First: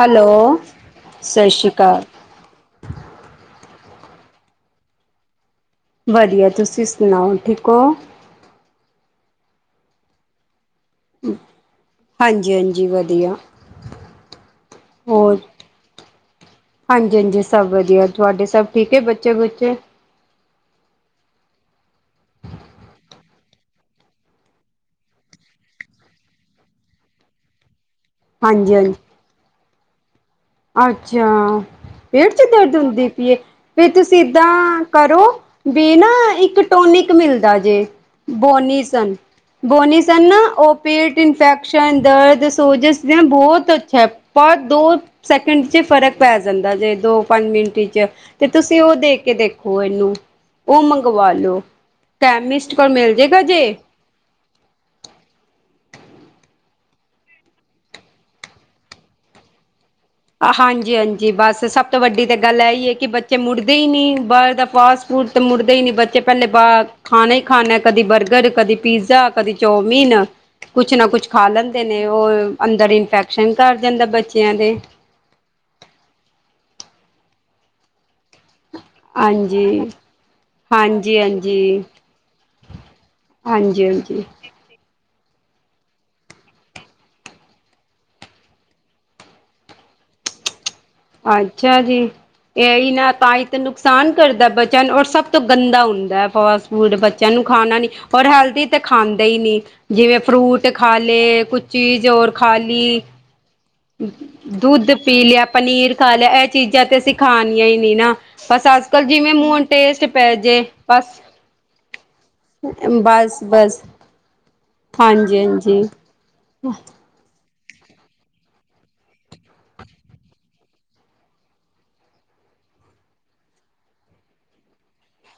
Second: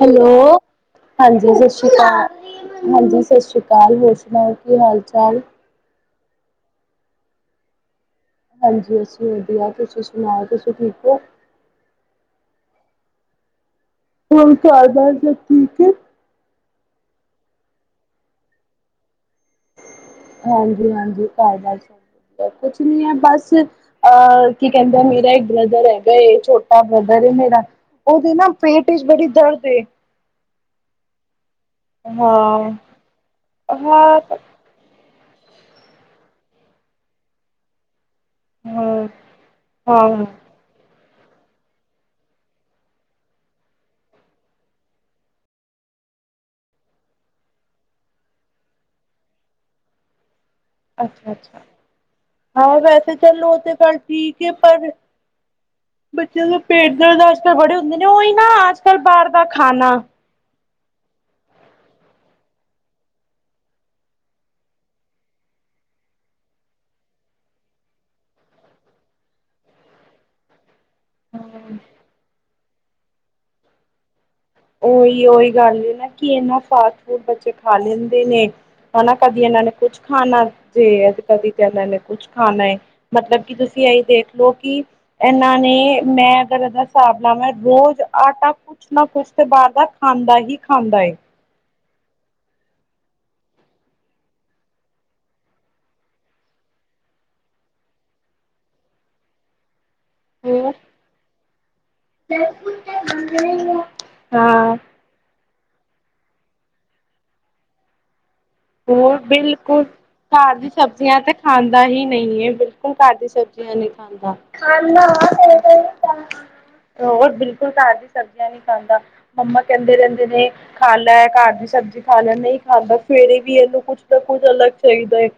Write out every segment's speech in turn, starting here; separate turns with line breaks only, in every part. Hello ਹਾਂਜੀ ਸਤਿ ਸ਼੍ਰੀ ਅਕਾਲ ਹਾਂਜੀ ਸਤਿ ਸ਼੍ਰੀ ਅਕਾਲ ਕਾਲ ਹੋਰ ਸੁਨਾਓ ਕੀ ਹਾਲ ਚਾਲ
ਵਧੀਆ ਤੁਸੀਂ ਸੁਣਾਓ ਠੀਕ ਹੋ
ਹਾਂਜੀ ਅੱਸੀ ਵਧੀਆ ਤੁਸੀਂ ਸੁਣਾਓ ਤੁਸੀ ਠੀਕ ਹੋ
ਜੈਨ ਜੀ ਵਧੀਆ
ਹੋਰ ਕਾਰ ਬਾਰ ਸਭ
ਹੋਰ
ਠੀਕ ਹੈ
ਹਾਂਜੀ ਹਾਂਜੀ ਸਭ ਵਧੀਆ ਤੁਹਾਡੇ ਸਭ ਠੀਕ ਹੈ ਬੱਚੇ ਬੁੱਚੇ
ਹਾਂਜੀ ਹਾਂਜੀ ਘਰ ਗੱਲ ਸੁਣੋ ਕੁਛ ਨੀ ਹੈ ਬਸ ਅਹ ਕੀ ਕਹਿੰਦਾ ਮੇਰਾ ਇੱਕ ਬ੍ਰਦਰ ਹੈਗਾ ਛੋਟਾ ਬ੍ਰਦਰ ਮੇਰਾ ਉਹਦੇ ਨਾ
ਹਾਂਜੀ
ਪੇਟ
ਹਾਂਜੀ
ਚ ਬੜੀ ਦਰਦ
ਅੱਛਾ ਪੇਟ ਚ
ਹਾਂ
ਦਰਦ ਹੁੰਦੀ ਪਈਏ ਫੇਰ
ਹਾਂ
ਤੁਸੀਂ ਏਦਾਂ ਕਰੋ ਬੇ ਨਾ ਇੱਕ ਟੋਨਿਕ ਮਿਲਦਾ ਜੇ
ਹਾਂ
ਬੋਨੀਸਨ
ਹਾਂ।
ਬੋਨੀਸਨ ਨਾ ਓ ਪੀ ਇਨਫੈਕਸ਼ਨ ਦਰਦ ਸੋਜਿਸ ਬਹੁਤ ਅੱਛਾ ਹੈ ਪਰ ਦੋ ਸੈਕਿੰਡ ਚ ਫ਼ਰਕ ਪੈ ਜਾਂਦਾ ਜੇ ਦੋ ਪੰਜ ਮਿੰਟ ਚ ਤੇ ਤੁਸੀਂ ਉਹ ਦੇ ਕੇ ਦੇਖੋ ਇਹਨੂੰ ਉਹ ਮੰਗਵਾ
ਅੱਛਾ ਅੱਛਾ,
ਲੋ ਕੈਮਿਸਟ
ਹਾਂ
ਕੋਲ ਮਿਲ
ਵੈਸੇ
ਜੇਗਾ
ਚਲ ਉਹ
ਜੇ
ਤੇ ਕੱਲ ਠੀਕ ਹੈ ਪਰ ਬੱਚਿਆਂ ਦਾ ਪੇਟ ਦਰਦ ਅੱਜ ਕੱਲ ਬੜੇ ਹੁੰਦੇ ਨੇ ਉਹੀ ਨਾ ਅੱਜ ਕੱਲ ਬਾਹਰ ਦਾ ਖਾਣਾ
ਹਾਂਜੀ ਹਾਂਜੀ ਬਸ ਸਭ ਤੋਂ ਵੱਡੀ ਤੇ ਗੱਲ ਇਹੀ ਹੈ ਕਿ ਬੱਚੇ ਮੁੜਦੇ ਹੀ ਨਹੀਂ ਬਾਹਰ ਦਾ ਪਾਸ ਮੁੜਦੇ ਹੀ ਨਹੀਂ ਬੱਚੇ ਪਹਿਲੇ ਬਾਹਰ ਖਾਣਾ ਹੀ ਖਾਦੇ ਕਦੀ ਬਰਗਰ ਕਦੀ ਪੀਜ਼ਾ ਕਦੀ ਚੌਮੀਨ ਕੁਛ ਨਾ ਕੁਛ ਖਾ ਲੈਂਦੇ ਨੇ ਉਹ ਅੰਦਰ ਇਨਫੈਕਸ਼ਨ ਕਰ ਜਾਂਦਾ ਬੱਚੇ
ਉਹੀ ਉਹੀ ਗੱਲ ਨਾ ਕਿ ਇਹਨਾ ਫਾਸਟ ਫੂਡ ਬੱਚੇ ਖਾ ਲੈਂਦੇ ਨੇ ਹਨਾ ਕਦੀ ਇਹਨਾਂ
ਹਾਂਜੀ
ਨੇ ਕੁਛ ਖਾਣਾ ਜੇ ਅ
ਹਾਂਜੀ
ਕਦੀ ਤਾਂ
ਹਾਂਜੀ
ਇਹਨਾਂ ਨੇ ਕੁਛ ਖਾਣਾ ਮਤਲਬ ਕੀ ਤੁਸੀਂ
ਹਾਂਜੀ
ਆਈ
ਹਾਂਜੀ
ਦੇਖਲਓ ਕਿ ਇਹਨਾਂ ਨੇ ਮੈਂ ਅਗਰ ਇਹਦਾ ਹਿਸਾਬ ਲਾਵਾਂ ਰੋਜ਼ ਆਟਾ ਕੁਛ ਨਾ ਕੁਛ ਬਾਹਰ ਦਾ ਖਾਂਦਾ ਹੀ ਖਾਂਦਾ ਏ
ਅੱਛਾ ਜੀ ਇਹੀ ਨਾ ਤਾਂ ਹੀ ਤੇ ਨੁਕਸਾਨ ਕਰਦਾ ਬੱਚਿਆਂ ਨੂੰ ਔਰ ਸਭ ਤੋਂ ਗੰਦਾ ਹੁੰਦਾ ਫਾਸਟ ਫੂਡ ਬੱਚਿਆਂ ਨੂੰ ਖਾਣਾ ਨੀ ਔਰ ਹੈਲਦੀ ਤਾਂ ਖਾਂਦੇ ਹੀ ਨਹੀਂ ਜਿਵੇਂ ਫਰੂਟ
ਹੋਰ
ਖਾ ਲਏ ਕੁਛ ਚੀਜ਼ ਹੋਰ ਖਾ ਲਈ
ਹਾਂ
ਦੁੱਧ ਪੀ ਲਿਆ ਪਨੀਰ ਖਾ ਲਿਆ ਇਹ ਚੀਜ਼ਾਂ ਤੇ ਅਸੀਂ ਖਾਣੀਆਂ ਹੀ ਨਹੀਂ ਨਾ ਬਸ ਅੱਜ ਕੱਲ
ਹੋਰ
ਜਿਵੇਂ ਮੂੰਹ
ਬਿਲਕੁਲ
ਟੇਸਟ ਪੈ
ਘਰ
ਜੇ
ਦੀ
ਬਸ
ਸਬਜ਼ੀਆਂ ਤੇ ਖਾਂਦਾ ਹੀ ਨਹੀਂ ਹੈ ਬਿਲਕੁਲ ਘਰ ਦੀ
ਬਸ ਬਸ
ਨ ਖਾਂਦਾ
ਹਾਂਜੀ ਹਾਂਜੀ
ਹੋਰ ਬੁਲ ਬਿਲੁਲ ਘਰ ਦੀ ਸਬਜ਼ੀਆਂ ਨਹੀਂ ਖਾਂਦਾ ਮੰਮਾ ਕਹਿੰਦੇ ਰਹਿੰਦੇ ਨੇ ਖਾ ਲੈ ਘਰ ਦੀ ਸਬਜ਼ੀ ਖਾ ਲੈ ਨਹੀਂ ਖਾਂਦਾ ਸਵੇਰੇ ਵੀ ਇਹਨੂੰ ਕੁੱਛ ਨਾ ਕੁੱਝ ਅਲੱਗ ਚਾਹੀਦਾ ਏ।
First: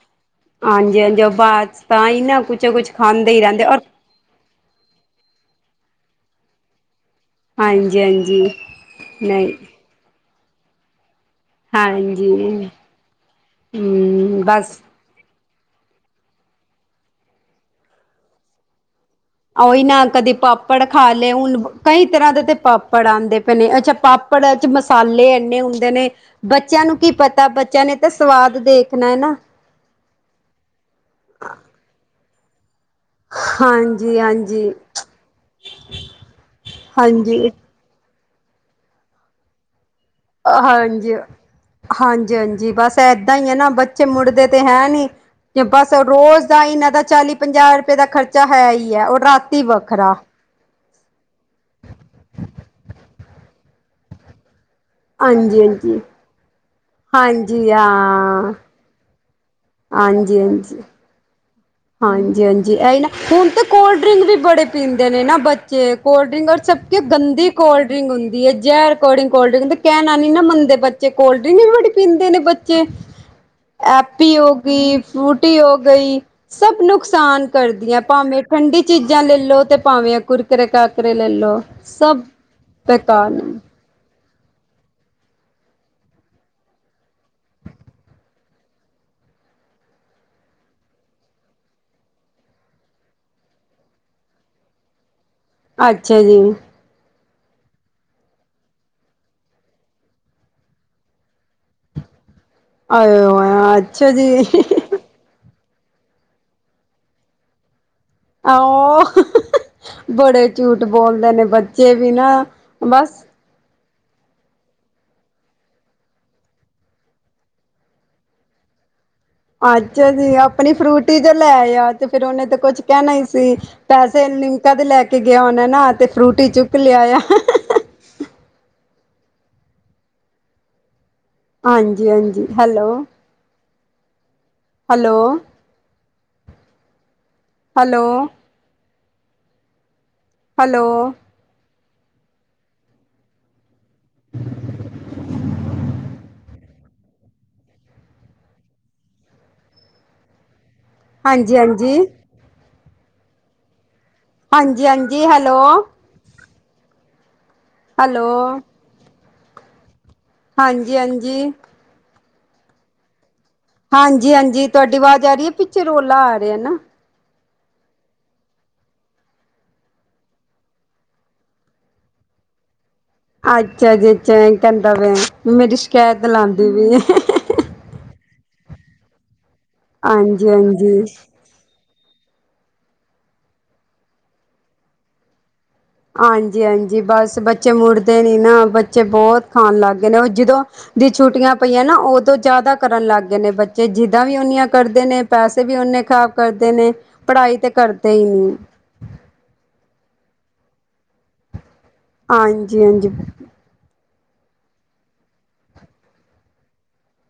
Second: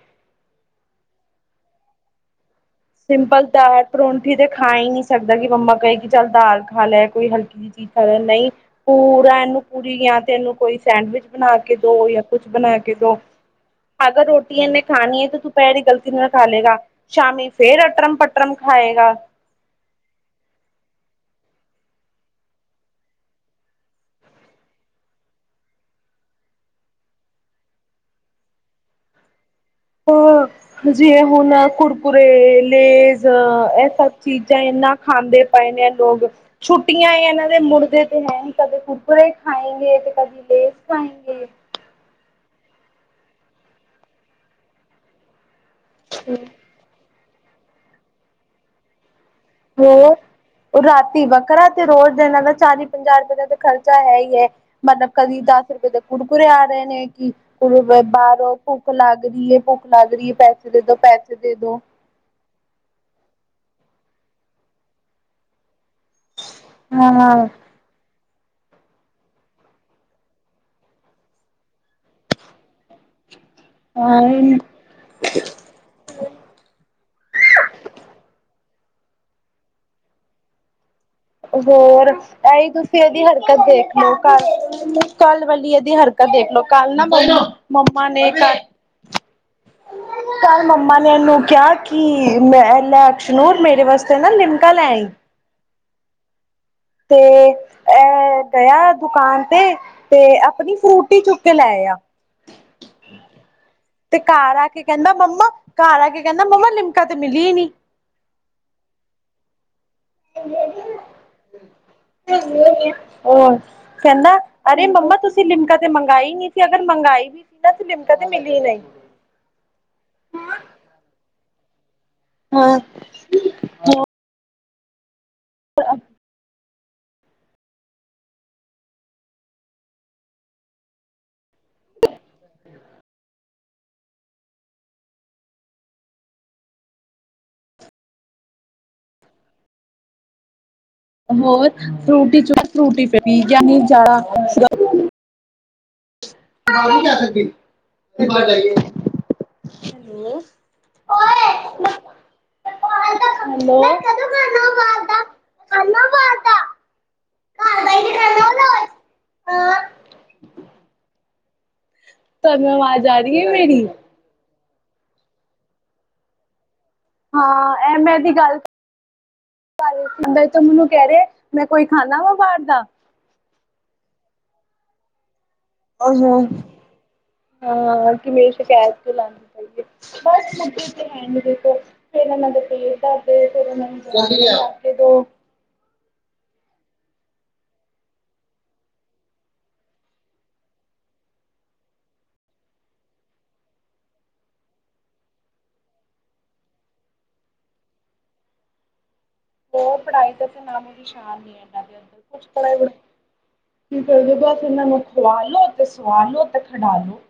ਹਾਂਜੀ-ਹਾਂਜੀ ਉਹ ਬਾਅਦ ਤਾਂ ਹੀ ਨਾ ਕੁਛ- ਕੁਛ ਖਾਂਦੇ ਹੀ
ਸਿੰਪਲ
ਰਹਿੰਦੇ
ਤਾਂ
ਔਰ
ਏ ਪਰੌਂਠੀ ਤੇ ਖਾ ਹੀ ਨਹੀਂ ਸਕਦਾ ਕਿ ਮੰਮਾ ਕਹੇ ਕਿ ਚੱਲ ਦਾਲ ਖਾ ਲੈ। ਕੋਈ ਹਲਕੀ ਜਿਹੀ ਚੀਜ਼
ਹਾਂਜੀ
ਖਾਲਾ
ਹਾਂਜੀ
ਨਈ, ਪੂਰਾ
ਨਹੀਂ
ਇਹਨੂੰ ਪੂਰੀ ਜਾਂ ਤੇ ਇਹਨੂੰ ਕੋਈ ਸੈਂਡਵਿਚ ਬਣਾ ਕੇ ਦੋ, ਜਾਂ ਕੁਛ
ਹਾਂਜੀ
ਬਣਾ ਕੇ ਦੋ, ਅਗਰ
ਹੂੰ
ਰੋਟੀ
ਬਸ
ਇਹਨੇ ਖਾਣੀ ਏ ਤੇ ਤੂੰ ਪੈਰੀ ਗਲਤੀ ਨਾਲ ਖਾ ਲਏਗਾ। ਸ਼ਾਮੀ ਫੇਰ ਅਟਰਮ ਪਟਰਮ ਖਾਏਗਾ।
ਉਹੀ ਨਾ ਕਦੇ ਪਾਪੜ ਖਾ ਲਏ, ਹੁਣ ਕਈ ਤਰ੍ਹਾਂ ਦੇ ਤੇ ਪਾਪੜ ਆਂਦੇ ਪਏ ਨੇ, ਅੱਛਾ ਪਾਪ ਪਾਪੜ੍ਹਾਂ ਚ ਮਸਾਲੇ ਇੰਨੇ ਹੁੰਦੇ ਨੇ, ਬੱਚਿਆਂ ਨੂੰ ਕੀ ਪਤਾ ਬੱਚਿਆਂ ਨੇ ਤਾਂ ਸਵਾਦ ਦੇਖਣਾ ਐ, ਨਾ
ਆ, ਜੇ ਹੁਣ ਐ ਕੁਰਕੁਰੇ ਲੈਜ਼, ਇਹ ਸਭ
ਹਾਂਜੀ
ਚੀਜ਼ਾਂ
ਹਾਂਜੀ
ਇਨਾ ਖਾਂਦੇ ਪਏ ਨੇ, ਏ ਲੋਕ ਛੁੱਟੀਆਂ ਇਹਨਾਂ
ਹਾਂਜੀ
ਦੇ ਮੁੜ ਦੇ ਮੁੜਦੇ ਹੈ ਨੀ ਕਦੇ ਕੁਰਕੁਰੇ ਖਾਏਗੇ ਤੇ ਕਦੀ ਲੇਜ਼
ਹਾਂਜੀ,
ਖਾਏਂਗੇ
ਹਾਂਜੀ, ਹਾਂਜੀ। ਜੀ ਬਸ ਏਦਾਂ ਈ ਹੈ ਨਾ ਬੱਚੇ ਮੁੜਦੇ ਤੇ ਹੈ ਨੀ ਬਸ ਰੋਜ਼ ਦਾ ਇਨਾ ਦਾ ਚਾਲੀ ਪੰਜਾਹ ਰੁਪਏ ਦਾ ਖਰਚਾ, ਹੈ ਹੀ ਏ ਉਹ ਰਾਤ
ਹੋ, ਰਾਤੀ ਵੱਖਰਾ ਤੇ ਰੋਜ਼ ਦਾ ਇਹਨਾਂ ਦਾ ਚਾਲੀ ਪੰਜਾਹ ਰੁਪਏ ਦਾ ਖਰਚਾ ਹੈ ਹੀ ਐ, ਮਤਲਬ ਕਦੀ
ਹਾਂਜੀ
ਦਸ ਰੁਪਏ
ਹਾਂਜੀ
ਦੇ ਕੁਰਕੁਰੇ ਆ ਰਹੇ। ਨੇ, ਕਿ
ਹਾਂਜੀ ਹਾਂ
ਬਾਹਰੋਂ ਭੁੱਖ ਲੱਗ ਰਹੀ ਏ, ਭੁੱਖ ਲੱਗ ਰਹੀ ਏ। ਪੈਸੇ ਦੇਦੋ ਪੈਸੇ ਦੇ ਦੋ
ਹਾਂਜੀ, ਹਾਂਜੀ ਇਹੀ ਨਾ, ਹੁਣ ਤਾਂ ਕੋਲਡ ਡਰਿੰਕ ਵੀ ਬੜੇ ਪੀਂਦੇ ਨੇ, ਨਾ ਬਚ - 'ਤੇ ਕੋਲਡ ਡਰਿੰਕ ਔਰ ਸਭ ਕੇ
ਹਾਂ
ਗੰਦੀ ਕੋਲਡ ਡ੍ਰਿੰਕ ਹੁੰਦੀ ਹੁੰਦੀ ਏ ਜੈਰ ਕੌੜੀ ਕੋਲਡ ਡਰਿੰਕ 'ਤੇ ਕਹਿਣਾ ਨੀ ਨਾ ਮੰਨਦੇ ਬੱਚੇ, ਕੋਲਡ ਡਰਿੰਕ ਵੀ ਬੜੀ ਪੀਂਦੇ ਨੇ, ਬੱਚੇ
ਹ [inaudible]
ਐਪੀ ਹੋ ਗਈ, ਫਰੂਟੀ ਹੋ ਗਈ। ਸਭ ਨੁਕਸਾਨ ਕਰਦੀਆਂ, ਭਾਵੇਂ ਠੰਡੀ ਚੀਜ਼ਾਂ ਲੈ ਲਓ। 'ਤੇ ਭਾਵੇਂ ਕੁਰਕਰੇ ਕਰ-
ਹੋਰ, ਐਹੀ ਤੁਸੀਂ ਇਹਦੀ
ਬੇਕਾਰ ਨੇ
ਹਰਕਤ ਦੇਖ ਲਓ। ਕਲ੍ਹ, ਕਲ੍ਹ ਵਾਲੀ ਇਹਦੀ ਹਰਕਤ ਦੇਖ ਲੋ, ਕੱਲ ਨਾ ਮੰਮਾ, ਮੰਮਾ ਨੇ। [inaudible] [inaudible] ਕੱਲ ਮੰਮਾ ਨੇ ਇਹਨੂੰ ਕਿਹਾ, ਕਿ ਮੈਂ ਲੈ ਅਕਸ਼ਨੂਰ ਮੇਰੇ ਵਾਸਤੇ ਨਾ ਲਿਮਕਾ ਲੈ। ਆਈ।
ਅੱਛਾ ਜੀ।
'ਤੇ ਏ। ਏ, ਗਿਆ ਦੁਕਾਨ ਤੇ, ਤੇ ਆਪਣੀ ਫਰੂਟੀ ਚੁੱਕ ਕੇ ਲੈ ਆਇਆ।
ਆਏ ਹੋਏ ਅੱਛਾ
ਤੇ
ਜੀ
ਘਰ ਆ ਕੇ ਕਹਿੰਦਾ, ਮੰਮਾ। ਘਰ ਆ ਕੇ ਕਹਿੰਦਾ। ਮੰਮਾ ਲਿਮਕਾ 'ਤੇ ਮਿਲੀ ਨੀ।
ਆਹੋ। ਬੜੇ ਝੂਠ ਬੋਲਦੇ ਨੇ, ਬੱਚੇ ਵੀ ਨਾ ਬਸ।
ਹੋਰ ਕਹਿੰਦਾ, ਅਰੇ ਮੰਮਾ ਤੁਸੀਂ ਲਿਮਕਾ 'ਤੇ ਮੰਗਾਈ ਨਹੀਂ ਸੀ, ਅਗਰ ਮੰਗਾਈ ਵੀ ਸੀ, ਨਾ ਲਿਮਕਾ 'ਤੇ ਮਿਲੀ ਨਹੀਂ।
ਅੱਛਾ ਜੀ, ਆਪਣੀ ਫਰੂਟੀ 'ਤੇ ਲੈ ਆ। 'ਤੇ ਫ਼ਿਰ ਉਹਨੇ ਤਾਂ
ਹਾਂ
ਕੁਛ ਕਹਿਣਾ ਹੀ ਸੀ, ਪੈਸੇ ਲਿੰਮਕਾ ਦੇ ਲੈ ਕੇ ਗਿਆ ਹੋਣਾ ਨਾ 'ਤੇ ਫਰੂਟੀ ਚੂ ਕ ਚੁੱਕ ਲਿਆਇਆ। ਹਾਂਜੀ, ਹਾਂਜੀ ਹੈਲੋ। ਹੈਲੋ, ਹੈਲੋ, ਹੈਲੋ,
ਹੋਰ ਫਰੂਟੀ ਚੁੱਕ ਫਰੂਟੀ ਫਿਰ ਪੀ ਗਿਆ ਨੀ ਜ਼ਿਆਦਾ ਤੂੰ ਬਾਹਰ ਨੀ ਜਾ ਸਕਦੀ, ਕੇ ਬਾਹਰ ਜਾਈਏ, ਹੈਲੋ
ਹਾਂਜੀ-ਹਾਂਜੀ,
ਹੈਲੋ,
ਹਾਂਜੀ ਹੈਲੋ ਹੈਲੋ,
ਅ
ਹਾਂਜੀ ਹਾਂਜੀ
ਤਾਂ ਮੈਂ ਆ ਜਾ [unintelligible]
ਹਾਂਜੀ ਹਾਂਜੀ ਤੁਹਾਡੀ ਆਵਾਜ਼ ਆ ਰਹੀ ਹੈ ਪਿੱਛੇ ਰੋਲਾ ਆ ਰਿਹਾ ਨਾ
ਹਾਂ ਐਵੇੈਂ ਦੀ ਗੱਲ ਤ ਮੈਨੂੰ ਕਹਿ ਰਹੇ ਮੈਂ ਕੋਈ ਖਾਂਦਾ ਵਾ ਬਾਹਰ ਦਾ
ਅੱਛਾ ਜੇ ਚੇਨ ਕਹਿੰਦਾ ਪਿਆ ਮੇਰੀ ਸ਼ਿਕਾਇਤ
ਦਾ
ਲਾਉਂਦੀ ਵੀਈ
ਹਾਂ ਕਿ ਮੇਰੀ ਸ਼ਿਕਾਇਤ ਕਿਉ ਲਾਉਣੀ ਚਾਹੀਏ
ਹਾਂਜੀ ਹਾਂਜੀ
ਬ ਤੇ ਦੇਖੋ ਫੇਰ ਉਹਨਾਂ ਦੇ ਪੇਰ ਦਾਰਦੇ ਫਿਰ ਉਹਨਾਂ ਨੂੰ ਦਗੇ ਦੋ
ਹਾਂਜੀ ਹਾਂਜੀ ਬਸ ਬੱਚੇ ਮੁੜਦੇ ਨੀ ਨਾ ਬੱਚੇ ਬਹੁਤ ਖਾਣ ਲੱਗ ਗਏ ਨੇ ਉਹ ਜਦੋਂ ਦੀ ਛੁੱਟੀਆਂ ਪਈਆਂ ਨਾ ਉਦੋਂ ਜ਼ਿਆਦਾ ਕਰਨ ਲੱਗ ਗਏ ਨੇ ਬੱਚੇ ਜਿੱਦਾਂ ਵੀ ਓਨੀਆਂ ਕਰਦੇ ਨੇ ਪੈਸੇ ਵੀ ਨੇ ਖ਼ਰਾਬ ਕਰਦੇ ਨੇ ਪੜ੍ਹਾਈ ਤੇ ਕਰਦੇ ਹੀ ਨਹੀਂ
ਉਹ ਪੜ੍ਹਾਈ ਤੇ ਤੇ ਨਾਮ ਦੀਸ਼ਾਨ ਨਹੀਂ ਹੈ
ਹਾਂਜੀ ਹਾਂਜੀ
ਫਗਭ ਫਨੂੰ ਖੁਆਲੋ ਅਤੇ ਸੁਆਲੋ ਤਾਂ ਖਡਾਲ ਲੋ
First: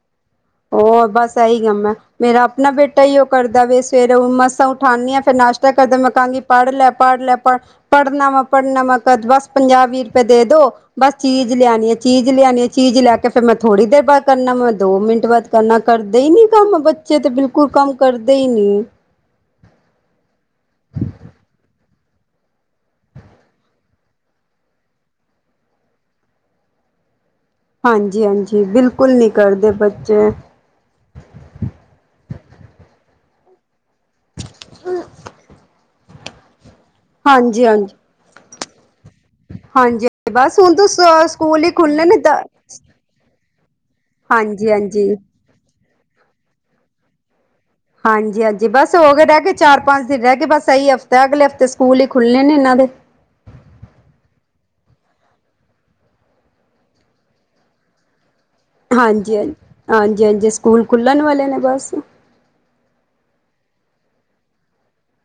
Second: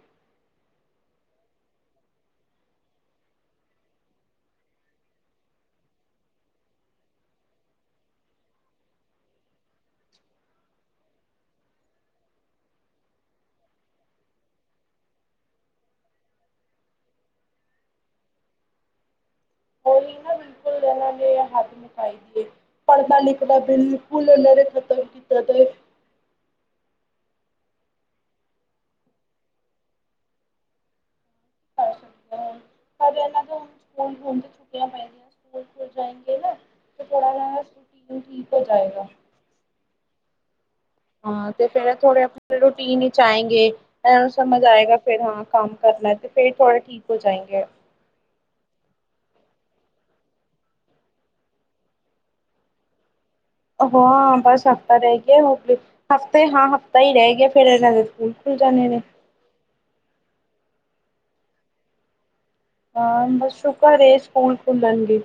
ਉਹ ਬਸ ਇਹੀ ਕੰਮ ਹੈ ਮੇਰਾ ਆਪਣਾ ਬੇਟਾ ਈਉਹ ਕਰਦਾ ਵੇ ਸਵੇਰੇ ਮਸਾਂ ਉਠਾਉਂਦੀ ਫਿਰਸ਼ ਕਰ ਮੈਂ ਕਾਂਗੀ ਪੜ੍ਹ ਲੈ ਪੜ੍ਹ ਲੈ ਪੜ ਪੜ੍ਹਨਾ ਵਾ ਪੜ੍ਹਨਾ ਵਾ ਕਰ ਬਸ ਪੰਜਾਹ ਵੀਹ ਰੁਪਏ ਦੇ ਦੋ ਬਸ ਚੀਜ਼ ਲਿਆਉਣੀ ਆ ਚੀਜ਼ ਲਿਆਣੀ ਚੀਜ਼ ਲਿਆ ਕੇ ਫਿਰ ਮੈਂ ਥੋੜੀ ਦੇਰ ਬਾਅਦ ਕਰਨਾ ਮੈਂ ਦੋ ਮਿੰਟ ਬਾਤ ਕਰਨਾ ਕਰਦੇ ਹੀ ਨੀ ਕੰਮ ਬੱਚੇ ਤਾਂ ਬਿਲਕੁਲ ਕੰਮ ਕਰਦੇ ਹੀ ਨੀ
ਹੋਲੀ ਨਾ ਬਿਲਕੁਲ ਦੇਣਾਗੇ ਹ ਪੜਨਾਂ, ਲਿਖਣਾ, ਬਿਲਕੁਲ ਉਹਨਾਂ ਨੇ ਖਤਮ ਕੀਤਾ ਤੇ [unintelligible]
ਹਾਂਜੀ--ਹਾਂਜੀ ਬਿਲਕੁਲ ਨੀ ਕਰਦੇ ਬੱਚੇ।
ਅਛ ਹ [inaudible] ਇਹਨਾਂ ਤੋਂ ਹੁਣ ਸਕੂਲ ਹੁਣ ਤੇ ਛੁਕੀਆਂ ਪੈਦੀਆਂ ਸਕੂਲ ਖ ਜਾਏਗੇ ਨਾ [inaudible] ਦਾ
ਹਾਂਜੀ- ਹਾਂਜੀ?
ਰੂਟੀਨ ਠੀਕ ਹੋ ਜਾਏਗਾ?
ਹਾਂਜੀ, ਬਸ ਹੁਣ ਤੋਂ
ਹਾਂ
ਸਕੂਲ
ਤੇ
ਹੀ
ਫੇਰ
ਖੁੱਲਣੇ ਨੇ
ਐ ਸਮਝ
ਹਾਂਜੀ
ਆਏਗਾ,
ਹਾਂਜੀ
ਫਿਰ ਹਾਂ ਕੰਮ ਕਰਨਾ, ਤੇ ਫਿਰ ਥੋੜੇ ਠੀਕ ਹੋ ਜਾਏਂਗੇ।
ਹਾਂਜੀ ਹਾਂਜੀ ਬਸ ਹੋ ਗਏ ਰਹਿ ਗਏ ਚਾਰ ਪੰਜ ਦਿਨ, ਰਹਿ ਗਏ ਬਸ ਇਹੀ ਹਫ਼ਤਾ, ਅਗਲੇ ਹਫ਼ਤੇ ਸਕੂਲ ਹੀ ਖੁਲਣੇ ਨੇ ਇਹਨਾਂ ਹ [inaudible]
ਹਾਂ ਬਸ ਹਫ਼ਤਾ, ਰਹਿ ਗਿਆ ਹਫ਼ਤੇ ਹਾਂ ਹਫ਼ਤਾ ਹੀ ਰਹਿ ਗਿਆ ਫਿਰ ਇਹਨਾਂ ਦੇ ਸਕੂਲ। ਖੁੱਲ ਜਾਣੇ ਨੇ।
ਹਾਂਜੀ, ਹਾਂਜੀ--ਹਾਂਜੀ ਸਕੂਲ ਖੁੱਲਣ ਵਾਲੇ ਨੇ ਬੱਸ।
ਹਾਂ, ਬਸ ਸ਼ੁਕਰ ਏ, ਸਕੂਲ ਖੁੱਲਣਗੇ।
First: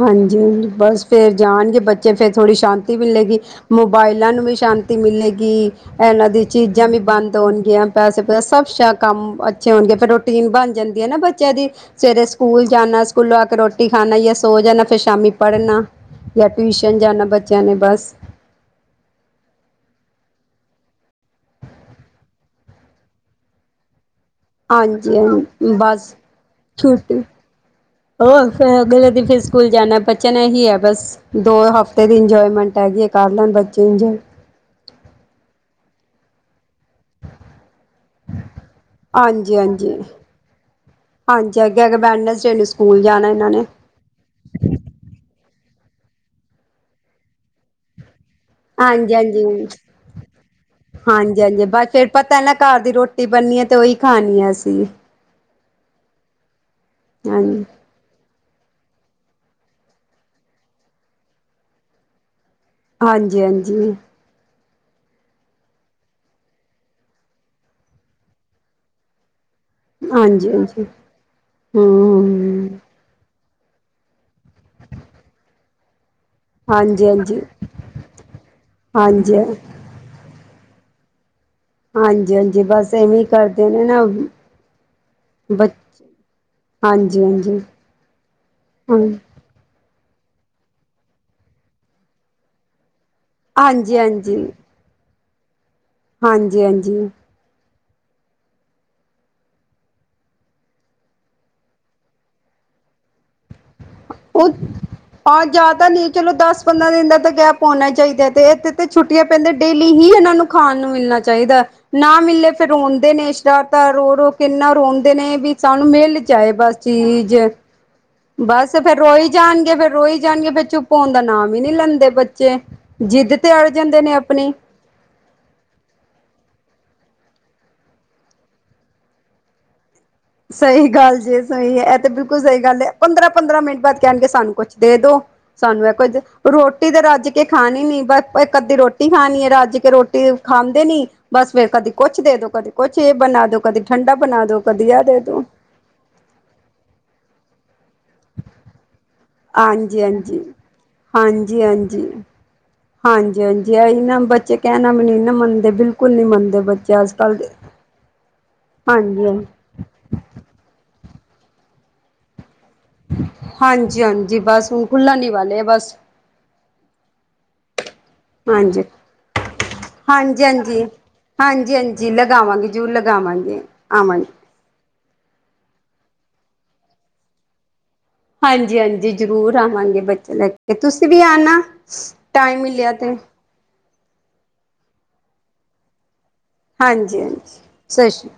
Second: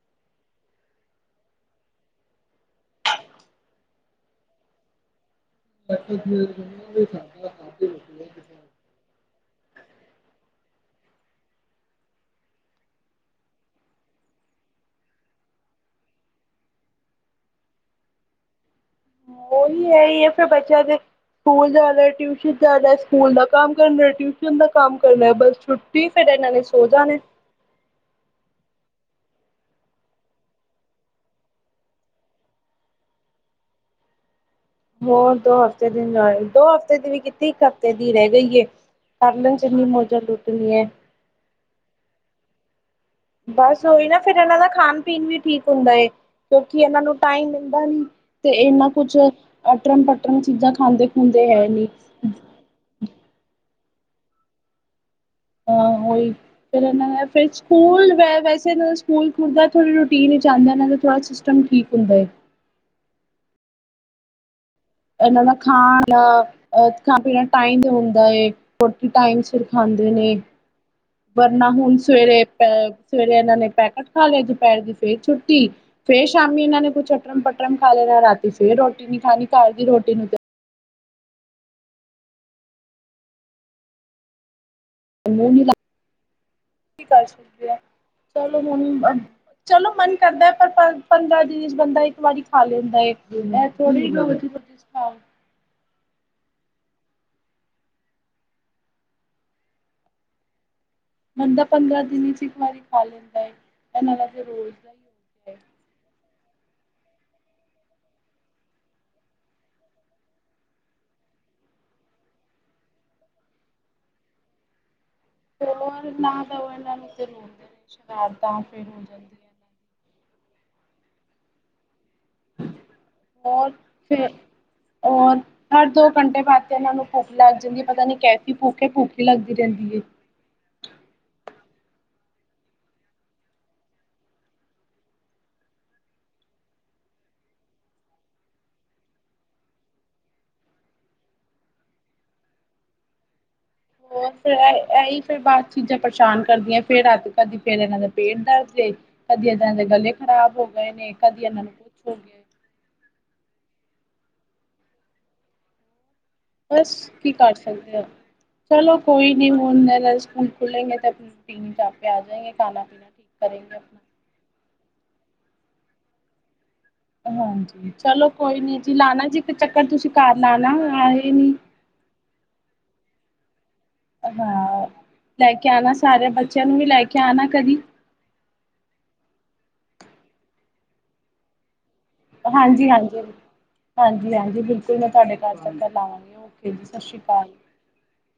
ਹਾਂਜੀ ਬਸ ਫੇਰ ਜਾਣਗੇ ਬੱਚੇ ਫੇਰ ਥੋੜ੍ਹੀ ਸ਼ਾਂਤੀ ਮਿਲੇਗੀ ਮੋਬਾਇਲਾਂ ਨੂੰ ਵੀ ਸ਼ਾਂ ਸ਼ਾਂਤੀ ਮਿਲੇਗੀ ਇਹਨਾਂ ਦੀ ਚੀਜ਼ਾਂ ਵੀ ਬੰਦ ਹੋਣਗੀਆਂ ਪੈਸੇ ਪੈਸੇ ਸਭ ਸ਼ਛ ਕੰਮ ਅੱਛੇ ਹੋਣਗੇ ਫਿਰ ਰੋਟੀਨ ਬਣ ਜਾਂਦੀ ਹੈ ਨਾ ਬੱਚਿਆਂ ਦੀ ਸਵੇਰੇ ਸਕੂਲ ਜਾਣਾ ਸਕੂਲੋਂ ਆ ਕੇ ਰੋਟੀ ਖਾਣਾ ਜਾਂ ਸੋ ਜਾਣਾ ਫਿਰ ਸ਼ਾਮੀ ਪੜ੍ਹਨਾ ਜਾਂ ਟਿਊਸ਼ਨ ਜਾਣਾ ਬੱਚਿਆਂ ਨੇ ਬਸ
ਉਹੀ ਹੈ ਹੀ ਹੈ ਫਿਰ ਬਚਿਆ ਦੇ ਸਕੂਲ, ਜਾ ਕੇ, ਟਿਊਸ਼ਨ ਜਾਂਦਾ ਸੀ, ਸਕੂਲ, ਦਾ ਕੰਮ ਕਰਦਾ ਸੀ।
ਹਾਂਜੀ--ਹਾਂਜੀ ਬਸ
ਇਹਨਾਂ ਨੇ ਸੋ
ਛੁਟੀ
ਜਾਣੇ।
ਹੋਰ, ਫਿਰ ਅਗਲੇ ਦਿਨ ਫਿਰ ਸਕੂਲ ਜਾਣਾ ਬੱਚਿਆਂ ਨੇ ਹੀ ਹੈ ਬਸ ਦੋ ਹਫ਼ਤੇ ਦੀ ਇੰਜੋਏਮੈਂਟ ਹੈਗੀ ਹੈ ਕਰ ਲੈਣ ਬੱਚੇ ਇੰਜਏ
ਦੋ, ਦੋ ਹਫਤੇ ਦਿਨ ਲਾ ਆਈ? ਛੁੱਟੀ, ਵੀ ਇੱਕ ਹਫ਼ਤੇ, ਦੀ ਰਹਿ ਗਈ ਏ ਕਰ
ਹਾਂਜੀ
ਲਉ ਜਿੰਨੀ ਮੌਜਾਂ ਲੁੱਟਣੀ ਐ।
ਜਗ ਬੈਡ [unintelligible]
ਬਸ, ਓਹੀ ਨਾ ਫਿਰ ਇਹਨਾਂ ਦਾ ਖਾਣ ਪੀਣ ਵੀ ਠੀਕ ਹੁੰਦਾ ਏ, ਕਿਉਂਕਿ ਇਹਨਾਂ ਨੂੰ ਟਾਈਮ, ਮਿਲਦਾ ਨਈ। ਤੇ ਇਨਾ
ਹਾਂਜੀ
ਕੁਛ,
ਹਾਂਜੀ
ਅਟਰਨ--ਪਟਰੱਮ ਚੀਜ਼ਾਂ ਖਾਂਦੇ
ਹਾਂਜੀ
ਖੁਦੇ, ਹੈ ਨਈ।
ਪਣੀਆਂ, ਤੇ ਉਹੀ ਖਣੀਆਂ ਅਸੀਂ।
ਹਾਂ ਉਹੀ,, ਫਿਰ ਇਹਨਾਂ ਨੇ ਫਿਰ
ਹਾਂਜੀ
ਸਕੂਲ ਵ ਜਦੋਂ ਸਕੂਲ ਖੁੱਲਦਾ ਥੋੜ੍ਹੀ ਰੋਟੀਨ ਵਿੱਚ ਆਦਾ ਥੋੜਾ ਸਿਸਟਮ ਠੀਕ ਹੋਂ ਜਾਏ।
ਹਾਂਜੀ--ਹਾਜ਼ੀ?
ਇਹਨਾਂ ਦੇ ਖਾਣ--ਪੀਣ ਦਾ ਟਾਈਮ ਹੁੰਦਾ ਏ। ਫਿਰ ਖਾਂਦੇ ਨੇ
ਹਾਂਜੀ ਹਾਂਜੀ
ਵਰਨਾ ਹੁਣ ਸਵੇਰੇ
ਹਮ
ਸਵੇਰੇ ਇਹਨਾਂ ਨੇ ਪੈਕੇਟ ਖਾ ਲਿਆ ਦੁਪਹਿਰ ਦੀ ਫੇਰ ਛੁੱਟੀ ਫੇਰ, ਸ਼ਾਮੀ ਇਹਨਾਂ ਨੇ
ਹਾਂਜੀ
ਕੁੱਛ ਅੱਟਰਮ
ਹਾਂਜੀ
ਪੱਟਰਮ ਖਾ ਲੈਣਾ ਰਾਤੀ ਫੇਰ ਰੋਟੀ ਨੀ
ਹਾਂਜੀ
ਖਾਣੀ, ਘਰ ਦੀ ਰੋਟੀ ਨੂੰ
ਹਾਂਜੀ ਹਾਂਜੀ ਬਸ ਇਵੇਂ ਕਰਦੇ ਨੇ ਨਾ ਬ
ਕੀਕ
ਹਾਂਜੀ ਹਾਂਜੀ
ਸ਼ੁਕਆ ਚਲੋ ਹੁਣ
ਹਾਂਜੀ
ਚਲੋ ਮਨ [inaudible] ਕਰਦਾ ਹੈ ਪਰ ਪੰਦਰਾਂ ਦਿਨ, ਚ ਬੰਦਾ ਇੱਕ ਵਾਰੀ ਖਾ, ਲੈਂਦਾ ਏ? ਇਹ
ਹਾਂਜੀ
ਥੋੜੀ ਖਾਈ ਜਾਓ [inaudible]
ਹਾਂਜੀ--ਹਾਂਜੀ?
ਬੰਦਾ, ਪੰਦਰਾਂ ਦਿਨ ਚ ਇੱਕ ਵਾਰੀ ਖਾ ਲੈਂਦਾ ਹੈ?
ਉਹ ਪੰਜ ਜ਼ਿਆਦਾ ਨਹੀਂ ਚਲੋ ਦਸ? ਪੰਦਰਾਂ ਦਿਨ ਦਾ ਤਾਂ ਗੈਪ ਪਉਣਾ ਚਾਹੀਦਾ, ਤੇ ਇਥੇ ਤੇ ਛੁੱਟੀਆਂ ਪੈਂਦੀ ਡੇਲੀ ਹੀ, ਇਹਨਾਂ ਨੂੰ ਖਾਣ, ਨੂੰ ਮਿਲਣਾ ਚਾਹੀਦਾ। ਨਾ ਮਿਲੇ, ਫਿਰ ਰੋਂਦੇ ਨੇ, ਸ਼ਰਾਰਤ ਰੋ ਰੋ ਕਿੰਨਾ ਰੋਣ ਕਹਿੰਦੇ? ਨੇ, ਵੀ ਸਾਨੂੰ
ਚਲੋ
ਮਿਲ
ਨਾ
ਜਾਏ
ਦਵੋ
ਬਸ
ਇਹਨਾਂ ਨੂੰ ਤੇ
ਚੀਜ਼?
ਰੋਂਦੇ ਨੇ ਸ਼ਰਾਰਤਾਂ
ਬਸ,
ਫਿਰ ਹੋ
ਫੇਰ ਰੋਈ
ਜਾਂਦੀਆਂ
ਜਾਣਗੇ
ਨੇ।
ਫੇਰ ਰੋਈ ਜਾਣਗੇ। ਫੇਰ ਚੁੱਪ ਹੋਣ ਦਾ ਨਾਮ ਹੀ ਨਹੀਂ ਲੈਂਦੇ। ਬੱਚੇ ਜਿੱਦ ਤੇ ਅੜ
ਹੋਰ
ਜਾਂਦੇ ਨੇ
ਫਿਰ
ਆਪਣੀ
ਔਰ ਹਰ ਦੋ ਘੰਟੇ ਵਾਸਤੇ ਇਹਨਾਂ ਨੂੰ? ਭੁੱਖ ਲੱਗ ਜਾਂਦੀ ਏ, ਪਤਾ ਨੀ ਕੈਸੀ ਭੁੱਖ, ਭੁੱਖ ਲੱਗੀ ਰਹਿੰਦੀ ਏ?
ਸਹੀ ਗੱਲ ਜੇ, ਸਹੀ ਇਹ ਤੇ ਬਿਲਕੁਲ ਸਹੀ ਗੱਲ ਹੈ ਪੰਦਰਾਂ ਪੰਦਰਾਂ ਮਿੰਟ ਬਾਅਦ ਕਹਿਣਗੇ ਸਾਨੂੰ ਕੁਛ ਦੇ ਦੋ? ਸਾਨੂੰ ਇਹ ਕੁੱਝ, ਰੋਟੀ ਤਾਂ ਰੱਜ ਕੇ ਖਾਣੀ ਨਈ, ਬਸ ਇੱਕ ਅੱਧੀ ਰੋਟੀ ਖਾਣੀ ਏ -ਰੱਜ ਕੇ ਰੋਟੀ ਖਾਂਦੇ ਨੀ ਬਸ ਫੇਰ ਕਦੇ ਕੁਛ ਦੇ ਦੋ ਕਦੇ ਕੁਛ ਇਹ ਬਣਾ ਦੋ ਕਦੇ ਠੰਡਾ
ਹੋਰ
ਬਣਾ
ਫਿਰ
ਦੋ ਕਦੀ ਯਾਰ
ਇਹੀ ਫਿਰ ਬਾਅਦ ਚੀਜ਼ਾਂ ਪਰੇਸ਼ਾਨ ਕਰਦੀਆਂ ਫੇਰ [unintelligible] ਫਿਰ ਇਹਨਾਂ ਦੇ ਪੇਟ ਦਰਦ ਕਦੀ ਇਦਾਂ ਦੇ
ਹਾਂਜੀ
ਗਲੇ
ਹਾਂਜੀ
ਖ਼ਰਾਬ ਹੋ ਗਏ ਨੇ ਕਦੀ
ਹਾਂਜੀ
ਇਹਨਾਂ ਨੂੰ ਕੁਛ
ਹਾਂਜੀ
ਹੋ ਗਿਆ
ਹਾਂਜੀ ਹਾਂਜੀ ਆਹੀ ਨਾ ਬੱਚੇ ਕਹਿਣਾ ਵੀ ਨਹੀਂ ਨਾ ਮੰਨਦੇ ਬਿਲਕੁਲ ਨੀ ਮੰਨਦੇ
ਬਸ
ਬੱਚੇ ਅੱਜ
ਕੀ
ਕੱਲ੍ਹ ਦੇ
ਕਰ ਸਕਦੇ ਹੋ ਚਲੋ
ਹਾਂਜੀ
ਕੋਈ
ਹਾਂਜੀ
ਨੀ ਹੁਣ ਸਕੂਲ ਖੁੱਲੇਗੇ ਤੇ ਦਿਨ ਚ ਆਪੇ ਆ ਜਾਣਗੇ
ਹਾਂਜੀ ਹਾਂਜੀ ਬਸ ਹੁਣ ਖੁੱਲਣ ਹੀ ਵਾਲੇ ਬਸ
ਹਾਂਜੀ ਚਲੋ ਕੋਈ ਨੀ
ਹਾਂਜੀ
ਜੀ ਲਾਣਾ ਜੀ ਇੱਕ ਚੱਕਰ ਤੁਸੀਂ ਘਰ
ਹਾਂਜੀ
ਲਾਣਾ
ਹਾਂਜੀ
ਆਏ ਨੀ
ਜਰੂਰ ਆਵਾਂਗੇ
ਹਾਂ ਲੈ ਕੇ ਆਣਾ ਸਾਰਿਆਂ ਬੱਚਿਆਂ ਨੂੰ ਵੀ ਲੈ ਕੇ ਆਣਾ ਕਦੀ
ਹਾਂਜੀ ਹਾਂਜੀ ਜ਼ਰੂਰ ਆਵਾਂਗੇ ਬੱਚੇ ਲੈ ਕੇ ਤੁਸੀਂ ਵੀ ਆਣਾ ਟਾਈਮ
ਹਾਂਜੀ
ਮਿਲਿਆ ਤੇ
ਹਾਂਜੀ ਹਾਂਜੀ ਹਾਂਜੀ ਬਿਲਕੁਲ ਮੈਂ ਤੁਹਾਡੇ ਘਰ ਤੱਕ ਲਾਵਾਂਗੀ ਓਕੇ ਜੀ, ਸਤਿ ਸ੍ਰੀ
ਹਾਂਜੀ ਹਾਂਜੀ
ਅਕਾਲ।
ਸਤਿ ਸ਼੍ਰੀ